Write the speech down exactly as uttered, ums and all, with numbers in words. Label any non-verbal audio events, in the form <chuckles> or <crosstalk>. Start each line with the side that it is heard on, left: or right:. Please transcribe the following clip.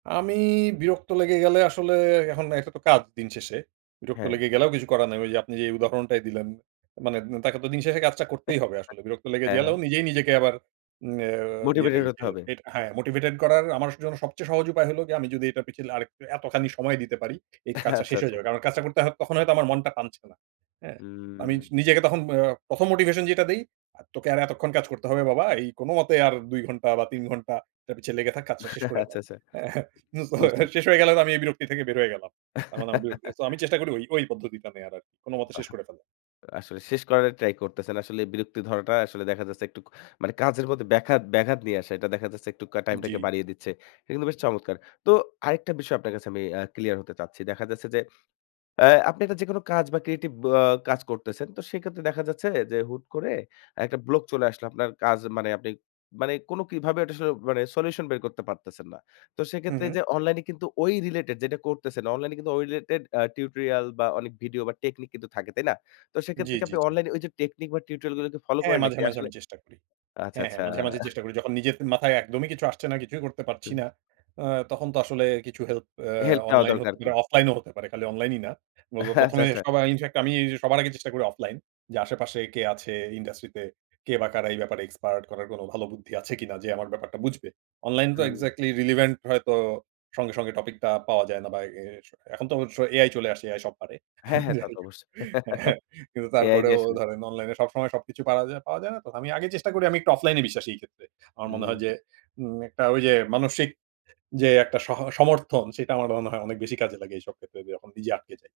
right: আমি বিরক্ত লেগে গেলে আসলে এখন এটা তো কাজ, দিন শেষে। বিরক্ত
left: হ্যাঁ।
right: লেগে গেলেও কিছু করার নাই। ওই যে আপনি যেই উদাহরণটাই দিলেন। মানে উন তাকে তো দিন শেষে কাজটা
left: উ
right: করতেই হবে আসলে। বিরক্ত লেগে
left: আ হ্যাঁ,
right: জেলেও,
left: হ্যাঁ।
right: নিজেই নিজেকে আবার উম আ ইয়ে,
left: মোটিভেটেড হতে
right: এইযে
left: হবে।
right: এট হ্যাঁ, মোটিভেটেড করার আমার জন্য সবচেয়ে সহজ উপায় হল গিয়ে, আমি যদি এটার পিছলে আরেকটু এতখানি সময় দিতে পারি, এই
left: <chuckles>
right: কাজটা
left: আচ্ছা,
right: শেষ হয়ে
left: আচ্ছা।
right: যাবে। কারণ কাজটা করতে হয়, তখন হয়তো আমার মনটা টানছে না, হ্যাঁ?
left: হুম।
right: আমি নিজেকে তখন আ প্রথম মোটিভেশন যেটা দেই? আ "তোকে আর এতক্ষণ কাজ করতে হবে বাবা। এই কোন মতে আর দুই ঘন্টা বা তিন ঘন্টা এটার পিছে লেগে থাক, কাজটা শেষ করে
left: <chuckles>
right: দাও।"
left: আচ্ছা, আচ্ছা।
right: হ্যাঁ? সো
left: বুঝতে
right: এটা শেষ হয়ে গেলে তো আমি এই বিরক্তি থেকে বের হয়ে গেলাম। তার মানে আমার বিরক্তি; তো আমি
left: <chuckles>
right: চেষ্টা করি ওই, ওই পদ্ধতিটা নেওয়ার আর কি। "কোন মতে শেষ
left: বাহ!
right: করে ফেলা।"
left: আসলে শেষ করার টা ট্রাই করতেছেন। আসলে এই বিরক্তি ধরাটা আসলে দেখা যাচ্ছে একটু, মানে কাজের মধ্যে ব্যাখাত ব্যাঘাত নিয়ে আসে। এটা দেখা যাচ্ছে একটু কা টাইমটাকে
right: জ্বী।
left: বাড়িয়ে দিচ্ছে। এটা কিন্তু বেশ চমৎকার। তো আরেকটা বিষয় আপনার কাছে আমি আ ক্লিয়ার হতে চাচ্ছি। দেখা যাচ্ছে যে, অ্যা আপনি একটা যেকোনো কাজ বা ক্রিয়েটিভ ব কাজ করতেছেন, তো সেক্ষেত্রে দেখা যাচ্ছে যে, হুট করে একটা ব্লক চলে আসলো। আপনার কাজ মানে, আপনি মানে কোন কিভাবে ওটা আসলে, মানে সলিউশন বের করতে পারতেছেন না। তো
right: হু,
left: সেক্ষেত্রে এই
right: হু।
left: যে অনলাইনে কিন্তু ওই রিলেটেড যেটা করতেছেন, অনলাইন এ কিন্তু ওই রিলেটেড আ টিউটোরিয়াল বা অনেক ভিডিও বা টেকনিক কিন্তু থাকে, তাই না? তো সেক্ষেত্রে
right: জ্বী,
left: কি
right: জ্বী,
left: আপনি
right: জ্বী।
left: অনলাইনে ওই যে টেকনিক বা টিউটোরিয়াল গুলোকে ফলো
right: হ্যাঁ
left: করেন
right: মাঝে,
left: নাকি
right: মাঝে
left: আসলে?
right: আমি চেষ্টা করি।
left: আচ্ছা,
right: হ্যাঁ, হ্যাঁ
left: আচ্ছা।
right: মাঝে, মাঝে চেষ্টা করি। যখন নিজের মাথায় একদমই কিছু আসছে না, কিছুই করতে পারছি না।
left: উহু।
right: অ্যা তখন তো আসলে কিছু হেল্প অ্যা
left: হেল্প নেওয়া
right: অনলাইন
left: দরকার
right: হতে
left: আরকি।
right: পারে, অফলাইন ও হতে পারে, খালি অনলাইন ই না। উব
left: আচ্ছা,
right: প্রথমে
left: আচ্ছা।
right: সবাই ইনফ্যাক্ট, আমি সবার আগে চেষ্টা করি অফলাইন। যে আশেপাশে কে আছে ইন্ডাস্ট্রি তে, কে বা কারা এই ব্যাপারে এক্সপার্ট? করার কোন ভালো বুদ্ধি আছে কিনা যে আমার ব্যাপারটা বুঝবে? অনলাইন তো
left: হুম।
right: এক্সাক্টলি রিলিভেন্ট হয়তো সঙ্গে, সঙ্গে টপিক টা পাওয়া যায় না বা এই এস এ এখন তো স AI চলে আসে, AI সব পারে।
left: হ্যাঁ,
right: হ্যাঁ,
left: হ্যাঁ, তা
right: যাই
left: তো
right: হোক।
left: অবশ্যই।
right: হ্যাঁ।
left: <chuckles>
right: কিন্তু
left: এই আইডিয়া
right: তারপরেও
left: আস
right: ধরেন অনলাইন এ সবসময় সবকিছু পারা যায়, পাওয়া যায় না তো। আমি আগে চেষ্টা করি, আমি একটু অফলাইনে বিশ্বাসী এই ক্ষেত্রে। আমার মনে
left: হুম।
right: হয় যে উম একটা ঐ যে মানসিক যে একটা সহ সমর্থন, সেটা আমার মনে হয় অনেক বেশি কাজে লাগে এইসব ক্ষেত্রে, যখন নিজে আটকে যাই।